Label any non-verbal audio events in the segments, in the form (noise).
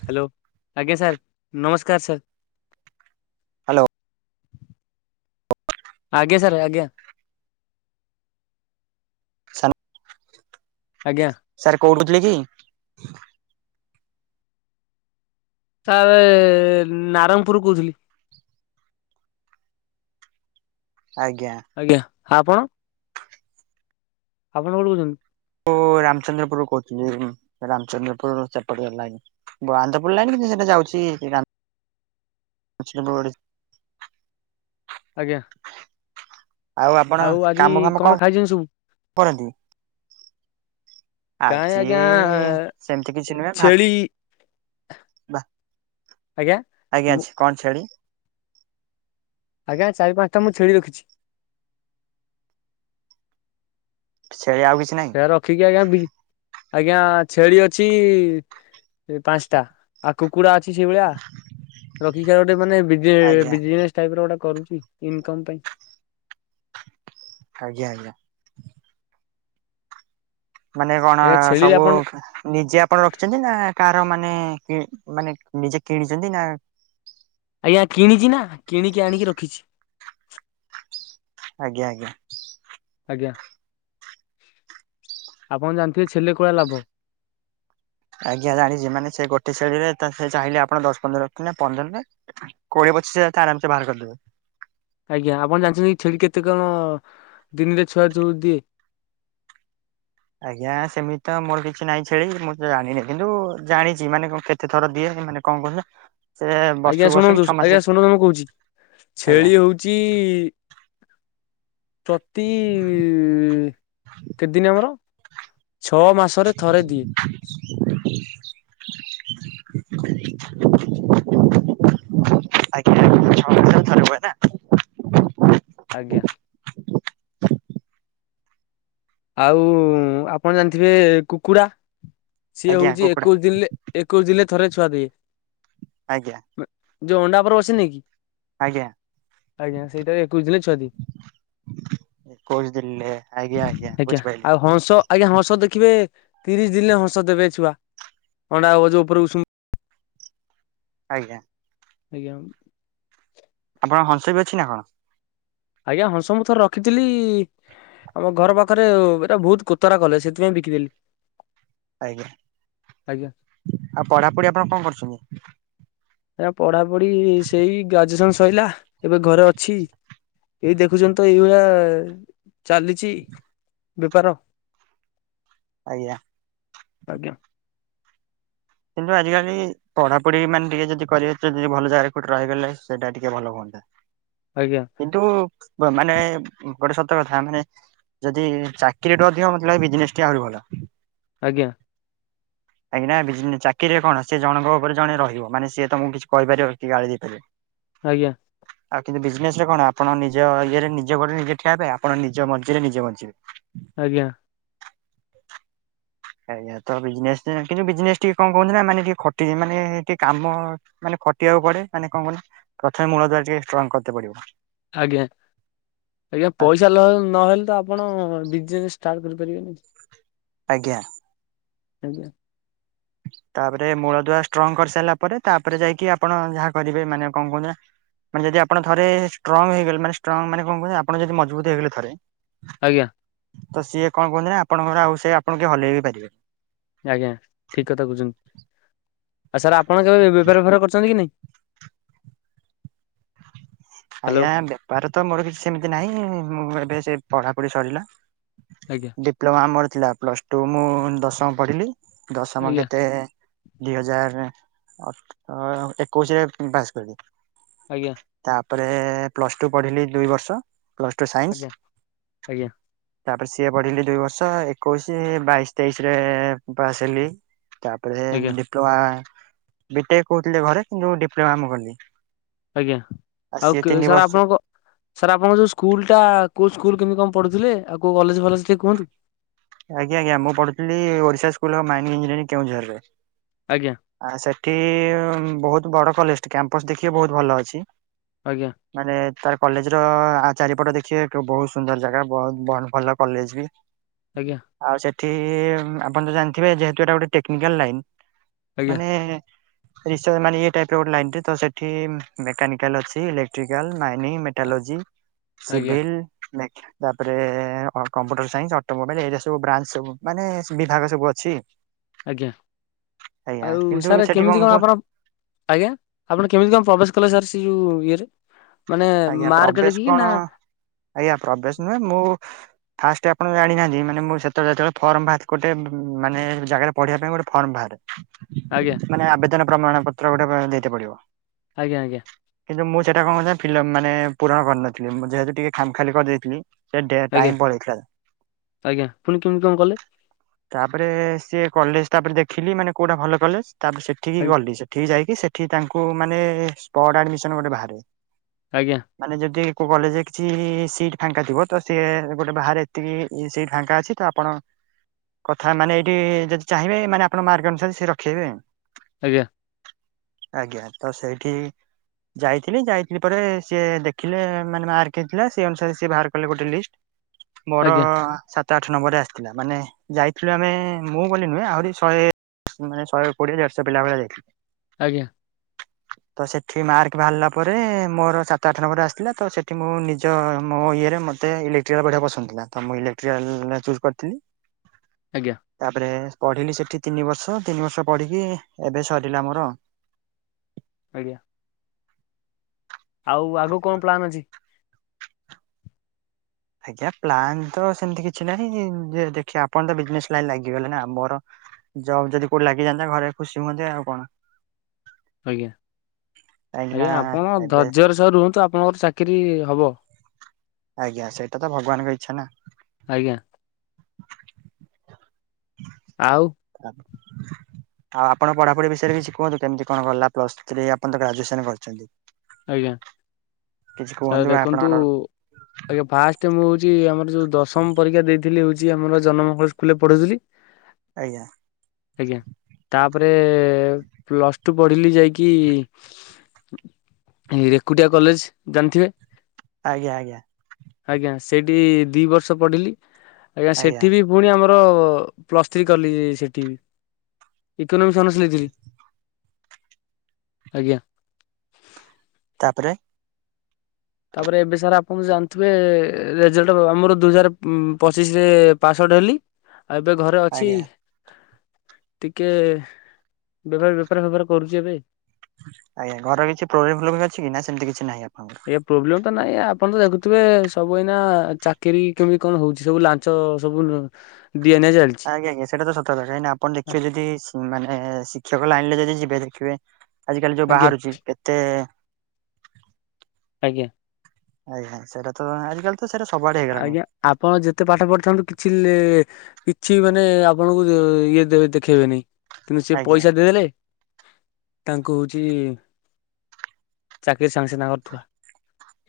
Hello ଆଜ୍ଞା sir ନମସ୍କାର sir. Hello. ଆଜ୍ଞା ସାର୍ ଆଜ୍ଞା। (inaudible) ଆଜ୍ଞା। ସାର୍ କୋଉଠୁ ଥିଲେ କି? ସାରେ ନାରଙ୍ଗପୁର ରୁ କହୁଥିଲି। ଆଜ୍ଞା। ଆଜ୍ଞା, ଆପଣ? ଆପଣ କୋଉଠୁ କହୁଛନ୍ତି? ଓ ରାମଚନ୍ଦ୍ରପୁରରୁ କହୁଥିଲି ମୁଁ ରାମଚନ୍ଦ୍ରପୁରରୁ ସେପଟେ ଲାଇନ୍। ବ- ଆନନ୍ଦପୁର ଲାଇନ୍ କିନ୍ତୁ ସେଟା ଯାଉଛି ଯେ ରା (inaudible) ଆଜ୍ଞା। ଆଉ ଆପଣ ଆଜି କାମ ଫାମ କଣ ଖାଇଛନ୍ତି ସବୁ କରନ୍ତି? କାଇଁ ଆଜି ଆଜ୍ଞା ସେମିତି କିଛି ସେ ନୁହେଁ ଭା ଛେଳି ବା ଆଜ୍ଞା। ଆଜ୍ଞା ମୁଁ ଛ-କଣ ଛେଳି? ଆଜ୍ଞା ଚାରି ପାନ୍ସଟା ମୁଁ ଛେଳି ରଖିଛି। ସେ ଆଉ କିଛି ନାହିଁ? ସେ ରଖିକି ଆଜ୍ଞା ବି-ଆଜ୍ଞା ଛେଳି ଅଛି ଏ ପାନ୍ସଟା। ଆଉ କୁକୁଡା ଅଛି ସେଇ ଭଳିଆ, ରଖିକି ସେ ଗୋଟେ ମାନେ ବିଜେ ଆଜ୍ଞା ବିଜିନେସ୍ ଟାଇପ୍ ର ଗୋଟା କରୁଚି ଇନକମ୍ ପାଇଁ। ଆଜ୍ଞା, ଆଜ୍ଞା। ମାନେ କଣ ଆଜ୍ଞା ଛେଳିରେ ସବୁ ଆପଣ ନିଜେ ଆପଣ ରଖିଛନ୍ତି ନା କାର ମାନେ କିଣି ମାନେ ନିଜେ କିଣିଛନ୍ତି ନା ଆଜ୍ଞା କିଣିଚି ନା କିଣିକି ଆଣିକି ରଖିଛି। ଆଜ୍ଞା, ଆଜ୍ଞା। ଆଜ୍ଞା, ଆପଣ ଜାଣିଥିବେ ଛେଲେ କୂଳା ଲାଭ। ଆଜ୍ଞା ଜାଣିଛି ମାନେ ସେ ଗୋଟେ ଛେଳିରେ ତ ସେ ଚାହିଁଲେ ଆପଣ ଦଶ ପନ୍ଦର ରଖିନା ନା ପନ୍ଦର ନୁହେଁ। କୋଡିଏ ପଚିଶ ହଜାର ତ ଆରାମସେ ବାହାର କରିଦେବେ। ଆଜ୍ଞା ଆପଣ ଜାଣିଛନ୍ତି ଛେଳି କେତେ କହ ଦିନିରେ ଛୁଆ ଯୋଉ ଦିଏ? ଆଜ୍ଞା ସେମିତି ତ ମୋର କିଛି ନାହିଁ ଛେଳି ମୁଁ ତ ଜାଣିନି, କିନ୍ତୁ ଜାଣିଛି ମାନେ କଣ କେ ତେ ଥର ଦିଏ ଏ ମାନେ କଣ କହିଲେ? ଆଜ୍ଞା ଶୁଣନ୍ତୁ ଆଜ୍ଞା ଶୁଣନ୍ତୁ ମୁଁ କହୁଚି, ଆଜ୍ଞା ଛେଳି ହଉଚି ପ୍ରତି କେତେଦିନ ଆମର? ଛଅ ମାସରେ ଥରେ ଦିଏ। ଆଜ୍ଞା ଛଅ ମାସରେ ଥରେ ହୁଏ ନା? ଆଜ୍ଞା। ଆଉ ଆପଣ ଜାଣିଥିବେ କୁକୁଡ଼ା ସିଏ ଆଜ୍ଞା ହଉଚି କୁକୁଡା ଏକୋଇଶ ଦିନରେ ଏକୋଇଶ ଦିନରେ ଥରେ ଛୁଆ ଦିଏ। ଆଜ୍ଞା। ଯୋଉ ଅଣ୍ଡା ଉପରେ ବସିନିକି, ଆଜ୍ଞା। ଆଜ୍ଞା ସେଇଟା ରେ ଏକୋଇଶ ଦିନରେ ଛୁଆ ଦିଏ। ଏକୋଉଶ ଦିନ ରେ ଆଜ୍ଞା ଆଜ୍ଞା। ଆଜ୍ଞା ବୁଝିପାରିଲି ଆଉ ହଂସ ଆଜ୍ଞା ହଂସ ଦେଖିବେ ତିରିଶ ଦିନରେ ହଂସ ଦେବେ ଛୁଆ। ଅଣ୍ଡା ହବ ଯୋଉ ଉପରେ ଉଷୁମ ଆଜ୍ଞା। ଆଜ୍ଞା ଆଉ। ଆପଣ ହଂସ ବି ଅଛି ନା କଣ? ଆଜ୍ଞା ହଂସ ମୁଁ ଥରେ ରଖିଥିଲି ଆମ ଘର ପାଖରେ ଏଇଟା ବହୁତ କୋତରା କଲେ ସେଥିପାଇଁ ବିକିଦେଲି। ଆଜ୍ଞା ଆଜ୍ଞା ଆଉ ପଢାପଢି ଆପଣ କଣ କରୁଚନ୍ତି? ଆଜ୍ଞା ପଢାପଢି ସେଇ ଗ୍ରାଜୁଏସନ ସଇଲା। ଏବେ ଘରେ ଅଛି ଏଇ ଦେଖୁଚନ୍ତି ତ ଏଇଭଳିଆ ଚାଲିଚି। ବେପାର। ଆଜ୍ଞା। ଆଜ୍ଞା। କିନ୍ତୁ ଆଜିକାଲି ପଢାପଢି ମାନେ ଟିକେ ଯଦି କରିିବେ ଯଦି ଭଲ ଜାଗାରେ କୁଉଠି ରହିଗଲେ ସେଇଟା ଟିକେ ଭଲ ହୁଅନ୍ତା। ଆଜ୍ଞା। କିନ୍ତୁ ମାନେ ଗୋଟେ ସତ କଥା ମାନେ ଯଦି ଚାକିରି ଠୁ ଅଧିକ ମୋତେ ଲାଗେ ବିଜନେସ ଟେ ଆହୁରି ଭଲ। ଆଜ୍ଞା। କାହିଁକି ନା ବିଯିନେ ଚାକିରିରେ କଣ ସେ ଜଣଙ୍କ ଉପରେ ଜଣେ ରହିବ ମାନେ ସିଏ ତମକୁ କିଛି କହିପାରିବ କି ଗାଳି ଦେଇପାରିବ। ଆଜ୍ଞା। ଆଉ କିନ୍ତୁ ବିଜିନେସ ରେ କଣ ଆପଣ ନିଜ ଇଏରେ ନିଜ ଘରେ ନିଜେ ଠିଆ ହେବେ ଆପଣ ନିଜ ମଜିରେ ନିଜେ ବଞ୍ଚିବେ। ଆଜ୍ଞା। ଆଜ୍ଞା ତ ବିଜନେସ କିନ୍ତୁ ବିଜନେସ୍ ଟିକେ କଣ କହନ୍ତି ନା ମାନେ ଟିକେ ଖଟିଛି ମାନେ ଟିକେ କାମ ମାନେ ଖଟିବାକୁ ପଡେ ମାନେ କଣ କହିଲ ପ୍ରଥମେ ମୂଳ ଦ୍ଵାର ଟିକେ ଷ୍ଟ୍ରଙ୍ଗ୍ କରିତେ ପଡିବ। ଆଜ୍ଞା ଆଜ୍ଞା ଫାଷ୍ଟ ପଇସା ନହ ନହେଲେ ତ ଆପ ଆପଣ ବିଜନେସ୍ ଷ୍ଟାର୍ଟ କରିପାରିବେନି। ଆଜ୍ଞା। ଆଜ୍ଞା। ତାପରେ ମୂଳ ଦୁଆ ଷ୍ଟ୍ରଙ୍ଗ କରିସାରିଲା ପରେ ତାପରେ ଯାଇକି ଆପଣ ଯାହା କରିବେ ମାନେ କଣ କହୁନ୍ତି ନା ମାନେ ଯଦି ଆପଣ ଥରେ ଷ୍ଟ୍ରଙ୍ଗ୍ ହେଇଗଲେ ମାନେଷ୍ଟ୍ରଙ୍ଗ୍ ମାନେ କଣ କହୁ ଆପଣ ଯଦି ମଜବୁତ୍ ହେଇଗଲ ଥରେ ଆଜ୍ଞା। ତ ସିଏ କଣ କୁହନ୍ତି ନା ଆପଣଙ୍କର ଆଉ ସେଏ ଆପଣ କିଏ ହଲେଇ ବି ପାରିବେନି। ଆଜ୍ଞା ଠିକ୍ କଥା କହୁଚନ୍ତି ଆଉ ସାର୍ ଆପଣ କେବେ ବେପାର ଫେବାର କରଛନ୍ତି କି ନାଇଁ? ହ୍ୟାଲୋ ଆଜ୍ଞା ବେପାର ତ ମୋର କିଛି ସେମିତି ନାହିଁ ମୁଁ ଏବେ ସେ ପଢାପଢି ସରିଲା। ଆଜ୍ଞା। ଡିପ୍ଲୋମା ମୋରଥିଲା ପ୍ଲସ ଟୁ ମୁଁ ଦଶମ ପଢିଲି ଦଶମ ଆଜ୍ଞା କେତେ ଦୁଇ ହଜାର ଅ ଏକୋଇଶିରେ ପାସକଲି ଆଜ୍ଞା। ତା ପରେରେ ପ୍ଲସ ଟୁ ପଢିଲି ଦୁଇ ବର୍ଷ ପ୍ଲସ ଟୁ ଆଜ୍ଞା ସାଇନ୍ସି ତାପରେ ସିଏ ପଢିଲି ଦୁଇ ବର୍ଷ ଏକୋଇଶ ବାଇଶି ତେଇଶିରେ ପାସହେଲି ତାପରେ ଆଜ୍ଞା ଡିପ୍ଲୋମା ବିଟେକେ କହୁଥିଲେ ଘରେ କିନ୍ତୁ ଡିପ୍ଲୋମା ମୁଁ କଲି ଆଜ୍ଞା ସିଏ ଆଉ ତିନି ସାର ବର୍ଷ ଆପଣଙ୍କ ସାର ଆଣଙ୍କ ଯୋଉ ସ୍କୁଲଟା କୋଉ ସ୍କୁଲ କେମିତି କଣ ପଢୁଥିଲେ ଆଉ କଲେଜ ଫଲେଜ କୁହନ୍ତୁ। ଆଜ୍ଞା ଆଜ୍ଞାମୁଁ ପଢୁଥିଲ ଓଡିଶା ସ୍କୁଲ ମାଇନିଂର ଇଞ୍ଜିିୟରିଙ୍ଗ୍ କେଉଁଝରରେ ଆଜ୍ଞା। ଆ ସେଠି ବହୁତ ବଡ କଲେଜ କ୍ୟାମ୍ପସ ଦେଖିବ ବହୁତ ଭଲ ଅଛି। ଆଜ୍ଞା। ମାନେ ତାର କଲେଜର ଚାରିପଟ ଦେଖିବେ ବହୁତ ସୁନ୍ଦର ଜାଗା ବହୁତ ଭଲ କଲେଜବି ଆଜ୍ଞା। ଆଉ ସେଠି ଆପଣତ ଜାଣିଥିବେ ଯେହେତୁ ଏଟା ଗୋଟେ ଟେକ୍ନିକାଲ ଲାଇନ। ଆଜ୍ଞା ମାନେ ରିସରଚ ମାନେ ଇଏ ଟାଇପର ଗୋଟେ ଲାଇନଟେ ସେଠି ମେକାନିକାଲ ଅଛି ଇଲେକ୍ଟ୍ରିକାଲ ମାଇନିଂ ମେଟାଲୋଜି ଆଜ୍ଞା ସିଭିଲ ତାପରେ ମେ କମ୍ପୁଟର ସାଇନ୍ସ ଅଟୋ ମୋବାଇଲ ଏଇରା ସବୁ ବ୍ରାଞ୍ଚ ସବୁ ମାନେ ବିଭାଗ ସବୁ ଅଛି। ଆଜ୍ଞା, ଆଜ୍ଞା ଆଉ କିନ୍ତୁ ସାର ସେଠି କେମିତି କଣ ଆପଣ ଆଜ୍ଞା ଆପଣ କେମିତି କଣ ପ୍ରବେଶ କଲେ ସାର ସେ ଯୋଉ ଇଏରେ ମାନେ ଆଜ୍ଞା ମାର୍କ ପ୍ରବେଶ କଣ ଦେଖିକିନା ଆଜ୍ଞା ପ୍ରବେସ ନୁହେଁ ମୁଁ ଫାଷ୍ଟ ଆପଣ ଜାଣିନାହାନ୍ତି ମାନେ ମୁଁ ସେତେଳେ ଯେତେବେଳେ ଫର୍ମ ବାହାରେ ଗୋଟେ ମାନେ ଜାଗାରେ ପଢିବା ପାଇଁ ଗୋଟେ ଫର୍ମ ବାହାରେ (inaudible) ଆଜ୍ଞା। ମାନେ ଆବେଦନ ପ୍ରମାଣ ପତ୍ର ଗୋଟେ ଦେଇତେ ପଡିବ। ଆଜ୍ଞା ଆଜ୍ଞା। କିନ୍ତୁ ମୁଁ ସେଟା କଣ କରିଥିନା ଫିଲ ମାନେ ପୂରଣ କରିନଥିଲି ମୁଁ ଯେହେତୁ ଟିକେ ଖାମଖାଲି କରିଦେଇଥିଲି। ସେ ଡେ ଆଜ୍ଞା ଟାଇମ ପଳେଇଥିଲା। ଆଜ୍ଞା ପୁଣି କେମିତି କଣ କଲେ? ତାପରେ ସିଏ କଲେଜ ତାପରେ ଦେଖିଲି ମାନେ କୋଉଟା ଭଲ କଲେଜ ତାପରେ ସେଠିକି ଆଜ୍ଞା ଗଲି ସେଠ ସେଠି ଯାଇକି ସେଠି ତାଙ୍କୁ ମାନେ ସ୍ପଡ ଆଡମିସନ ଗୋଟେ ବାହାରେ। ଆଜ୍ଞା। ମାନେ ଯଦି କୋଉ କଲେଜରେ କିଛି ସିଟ ଫାଙ୍କାଥିବ ତ ସିଏ ଗୋଟେ ବାହାରେ ଏତିକି ସିଟ ଫାଙ୍କା ଅଛିତ ଆପଣ କଥା ମାନେ ଏଇଠି ଯଦି ଚାହିଁବେ ମାନେ ଆପଣ ମାର୍କ ଅନୁସାରେ ସେ ରଖେଇବେ। ଆଜ୍ଞା। ଆଜ୍ଞା ତ ସେଇଠି ଯାଇଥିଲି ଯାଇ ପରେ ସିଏ ଦେଖିଲେ ମାନେ ମାରକ ହେଇଥିଲା ସେଇ ଅନୁସାରେ ସିଏ ବାହାରକଲେ ଗୋଟେଲିଷ୍ଟ। ମୋର ଆଜ୍ଞା ସା ତ ଆଠ ନମ୍ବରରେ ଆସିଥିଲା ମାନେ ଯାଇଥିଲୁ ଆମେ ମୁଁ ବୋଲି ନୁହେଁ ଆହୁରି ଶହେ ମାନେ ଶହେ କୋଡିଏ ଦେଡ୍ଶ ପିଲା ଭଳିଆ ଯାଇଥିଲୁ। ଆଜ୍ଞା। ତ ସେଠି ମାର୍କ ବାହାରିଲା ପରେ ରେ ମୋର ସାତ ଆଠ ନମ୍ବର ଆସିଥିଲା ତ ସେଠି ମୁଁ ନିଜ ମୋ ଇଏରେ ମତେ ଇଲେକ୍ଟ୍ରିକାଲ ପଢିବା ପସନ୍ଦ ଥିଲା। ତ ମୁଁ ଇଲେକ୍ଟ୍ରାଲ ଚୁଜ କରିଥିଲି। ଆଜ୍ଞା। ତାପରେ ପଢିଲି ସେଠି ତିନିବର୍ଷ ତିନିବର୍ଷ ପଢିକି ଏବେ ସରିଲା ମୋର। ଆଜ୍ଞା। ଆଉ ଆଗୁ କଣ ପ୍ଲାନ ଅଛି? ଆଜ୍ଞା ପ୍ଲାନତ ସେମିତି କିଛି ନାହିଁ ଯେ ଦେଖିଆ ଆପଣତ ବିଜନେସ ଲାଇନ ଲାଗିଗଲେନା ମୋର ଜବ ଯଦି କୋଉଠି ଲାଗିଯାଆନ୍ତା ଘରେ ଖୁସି ହୁଅନ୍ତେ ଆଉ କଣ। ଆଜ୍ଞା, କାହିଁକି ନା ଆଜ୍ଞା ଆପଣ ଏବେ ଧର୍ଯ୍ୟର ସହ ରୁହନ୍ତୁ ଆପଣଙ୍କର ଚାକିରି ହବ। ଆଜ୍ଞା, ସେଇଟା ତ ଭଗବାନଙ୍କ ଇଚ୍ଛା ନା। ଆଜ୍ଞା। ଆଉ (unintelligible) ଆଉ ଆପଣ ପଢ଼ାପଢ଼ି ବିଷୟରେ କିଛି କୁହନ୍ତୁ, କେମିତି କଣ ଗଲା ପ୍ଲସ୍ ଥ୍ରୀ, ଆପଣ ତ ଗ୍ରାଜୁଏସନ୍ କରିଛନ୍ତି। ଆଜ୍ଞା, କିଛି ସାର୍ କୁହନ୍ତୁ ଦେଖନ୍ତୁ ଆପଣଙ୍କର ଆଜ୍ଞା, ଫାଷ୍ଟେ ମୁଁ ହୋଉଛି ଆମର ଯୋଉ ଦଶମ ପରୀକ୍ଷା ଦେଇଥିଲି ହୋଉଛି ଆମର ଜନମଙ୍ଗଳ ସ୍କୁଲ୍ ରେ ପଢ଼ୁଥିଲି। ଆଜ୍ଞା। ଆଜ୍ଞା। ତା'ପରେ ପ୍ଲସ୍ ଟୁ ପଢ଼ିଲି ଯାଇକି-ଇ ଏଇ ରେକୁଟିଆ କଲେଜ୍ ଜାଣିଥିବେ? ଆଜ୍ଞା, ଆୟାଁ। ଆଜ୍ଞା। ସେଇଠି ଦି ବର୍ଷ ପଢ଼ିଲି। ଆଜ୍ଞା, ଆଜ୍ଞା ସେଠି ବି ଫୁଣି ଆମର ପ୍ଲସ୍ ଥ୍ରୀ କଲି-ଇ ସେଠି ବି। ଇକୋନୋମିକ୍ସ ଅନର୍ସ ନେଇଥିଲି। ଆଜ୍ଞା। ତା' ପରେ? ତା'ପରେ ଏବେ ସାର୍ ଆପଣ ଜାଣିଥିବେ-ଏ, ରେଜଲ୍ଟ ଆମର ଦୁଇ ହଜାର ଉମ୍ ପଚିଶିରେ ପାସ୍ ଆଉଟ୍ ହେଲି। ଆଉ, ଏବେ ଘରେ ଅଛି। ଆଜ୍ଞା। ଟିକେ-ଏ ବେପାର ବେପାର ଫେପାର କରୁଛି ଏବେ। ଆଜ୍ଞା। ଘରେ କିଛି ପ୍ରୋବ୍ଲେମ୍ ଫ୍ରୋବ୍ଲେମ୍ ଅଛି କି? ନା ସେମିତି କିଛି ନାହିଁ ଆପଣଙ୍କର? ଏଇଆ ପ୍ରୋବ୍ଲେମ୍ ତ ନାଇଁ, ଆପଣ ତ ଦେଖୁଥିବେ ସବୁ ଏଇନା ଚାକିରୀ କେମିତି କଣ ହଉଛି। ସବୁ ଲାନ୍ ଞ୍ଚ ସବୁ ଲୁ ଦିଆ ନିିଆ ଚାଲ୍ ଆଜ୍ଞା, ଆଜ୍ଞା। ସେଟା ତ ସତ କଥା କାହିଁକି ନା ଆପଣ ଦେଖିବେ, ଯଦି ମାନେ ଶିକ୍ଷକ ଲାଇନଲେ ଯଦି ଯିବେ, ଦେଖିବେ। ଆଜି କାଲି ଯୋଉ ଆଜ୍ଞା ବାହାରୁଛି, କେତେ ଆଜ୍ଞା। ଆଜ୍ଞା, ସେଇଟା ତ ଆଜିକାଲି ତ ସେଟା ସବୁ ଆଡ଼େ ହେଇ ଗଲାଣି। ଆଜ୍ଞା ଆପଣ ଯେତେ ପାଠ ପଢ଼ିଥାନ୍ତୁ। କିଛି ଲେ କିଛି ମାନେ ଆପଣଙ୍କୁ ଯୋଉ ଇଏ ଦେ-ଦେଖେଇ ବେନି। କିନ୍ତୁ ସେ ଆଜ୍ଞା ପଇସା ଦେଇଦେଲେ ତାଙ୍କୁ ହୋଉଛି, ଚାକିରୀ ସାଙ୍ଗେ ସାଙ୍ଗେ ତାଙ୍କର ଥୁଆ।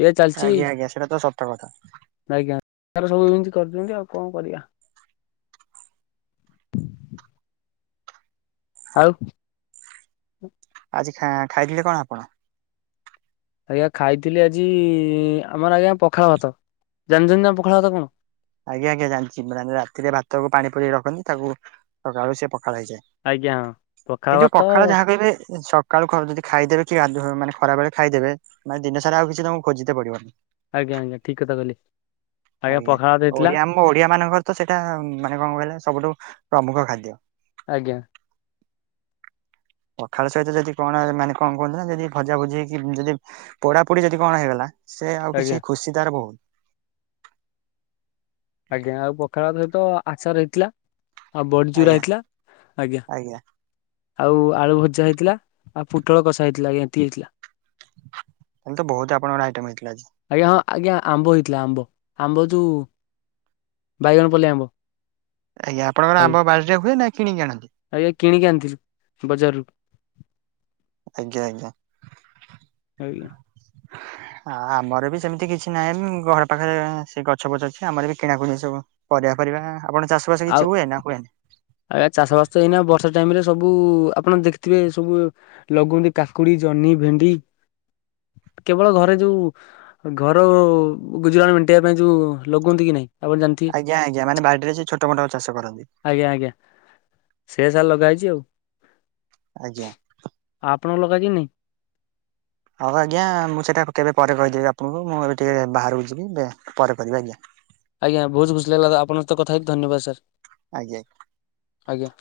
ଏଇଆ ଚାଲିଛି ଆଜ୍ଞା, ଆଜ୍ଞା, ସେଟା ତ ସତ କଥା। ଆଜ୍ଞା। (inaudible) ସବୁ ଏମିତି କରି ଦିଅନ୍ତି, ଆଉ କଣ କରିଆ? (inaudible) ଆଉ! ଆଜି ଖାଁ ଖାଇଥିଲେ କଣ ଆପଣ? ଆଜ୍ଞା। ଖାଇ ଥିଲି ଆଜି-ଇ ଆମର ଆଜ୍ଞା, ପଖାଳ ଭାତ। ଜାଣିଛନ୍ତି ନା ପଖାଳ ଭାତ କଣ? ଆଜ୍ଞା ଆଜ୍ଞା, ଜାଣିଚି। ମାନେ, ରାତିରେ ଭାତକୁୁ ପାଣି ପୁରେଇ ରଖନ୍ତି, ତାକୁ ସକାଳୁ ସିଏ ପଖାଳ ହେଇଯାଏ। ଆଜ୍ଞା ହଁ କିନ୍ତୁ ଭାତ ପଖାଳ ଯାହା କହିବେ ସ କାଳୁ ଖ ଯଦି ଖାଇଦେବେ, କି ଗାଧୁଆ ମାନେ ଖରା ବେଳେ ଖାଇଦେବେ। ମାନେ ଦିନ ସାରା ଆଉ କିଛି ତମକୁ ଖୋଜିତେ ପଡ଼ିବନି। ଆଜ୍ଞା ଆଜ୍ଞା। ଠିକ୍ କଥା କହିଲେ। ଆଜ୍ଞା, ପଖାଳ ଭାତ ହେଇଥିଲା। ଆମ ଓଡ଼ିଆ ମାନଙ୍କର ତ ସେଟା ଉଁ ମାନେ କଣ କହିଲେ? ସବୁଠୁ ପ୍ରମୁଖ ଖାଦ୍ୟ। ଆଜ୍ଞା। (inaudible) ପଖାଳ ସହିତ ଯଦି କଣ ମାନେ କଣ କୁହନ୍ତି ନା? ଯଦି ଭଜା ଭୁଜି ହେଇକି, ଯଦି ପୋଡ଼ା ପୁଡ଼ି ଯଦି କଣ ହେଇଗଲା। ସେ ଆଉ ଆଜ୍ଞା କିଛି ଖୁସି ତାର ବୋହୁତ୍। ଆଜ୍ଞା। ଆଉ, ପଖାଳ ଭାତ ସହିତ ଆଚାର ହେଇଥିଲା। ଆଉ ବଡ଼ି ଚୁରା ଆଜ୍ଞା ହେଇଥିଲା। ଆଜ୍ଞା। ଆଉ ଆଳୁ ଭଜା ହେଇଥିଲା, ଆଉ ପୋଟଳ କଷା ହେଇଥିଲା। ଆଜ୍ଞା ଏତିକି ହେଇଥିଲା। ଆଜି ତ, ବୋହୁତ୍ ଆପଣଙ୍କର ଆଇଟମ୍ ହେଇଥିଲା ଆଜି। ଆଜ୍ଞା ହଁ, ଆଜ୍ଞା ଆମ୍ବ ହେଇଥିଲା ଆମ୍ବ। ଆମ୍ବ ଯୋଉ ବାଇଗଣ ପଲେଇ ଆମ୍ବ। ଆଜ୍ଞା, ଆପଣଙ୍କ ଆମ୍ବ ବାଡିରେ ହୁଏ ନା କିଣିକି ଆଣନ୍ତି। ଆୟା, କିଣିକି ଆଣିଥିଲୁ ବଜାରରୁ। ଆଜ୍ଞା ଆଜ୍ଞା। ଆଜ୍ଞା। (inaudible) ଆ ଆମରବି ସେମିତି କିଛି ନାହିଁ ଘର ପାଖରେ ସେ ଗଛ ବଛ ଅଛି ଆମରବି କିଣାକୁଣି ସବୁ। ପରିବା ଫରିବା ଆପଣ ଚାଷବାସ ଆଉ କିଛି ହୁଏ ନାହୁଏନି? ଆଜ୍ଞା ଚାଷ ବାସତ ଏଇନା ବର୍ଷା ଟାଇମରେ ସବୁ ଆପଣ ଦେଖିଥିବେ ସବୁ ଲଗୁଅନ୍ତି କାକୁଡ଼ି ଜହ୍ନି ଭେଣ୍ଡି କେବଳ ଘରେ ଯୋଉ ଘର ଗୁଜୁରାଟ ମେଣ୍ଟେଇିବା ପାଇଁ ଯୋଉ ଲଗୁଅନ୍ତିକି ନାଇଁ। ଆପଣ ଜାଣିଥିବେ ଆଜ୍ଞା ଆଜ୍ଞା ମାନେ ବାଡ଼ିରେ ଯେ ଛୋଟ ମୋଟ ଚାଷ କରନ୍ତି। ଆଜ୍ଞା ଆଜ୍ଞା। ସେସାରା ଲଗା ହେଇଚି ଆଉ। ଆଜ୍ଞା। ଆ ଆପଣଙ୍କର ଲଗାକି ନାଇଁ। ହଉ ଆଜ୍ଞା ମୁଁ ସେଇଟା କେବେ ପରେ କହିଦେବି ଆପଣଙ୍କୁ ମୁଁ ଏବେ ଟିକେ ବାହାରକୁ ଯିବି ପରେ କରିବି ଆଜ୍ଞା। ଆଜ୍ଞା ବହୁତ୍ ଖୁସି ଲାଗିଲା ଆପଣଙ୍କ ସହିତ କଥା ହେଇକି ଧନ୍ୟବାଦ ସାର୍। ଆଜ୍ଞା। ଆଜ୍ଞା।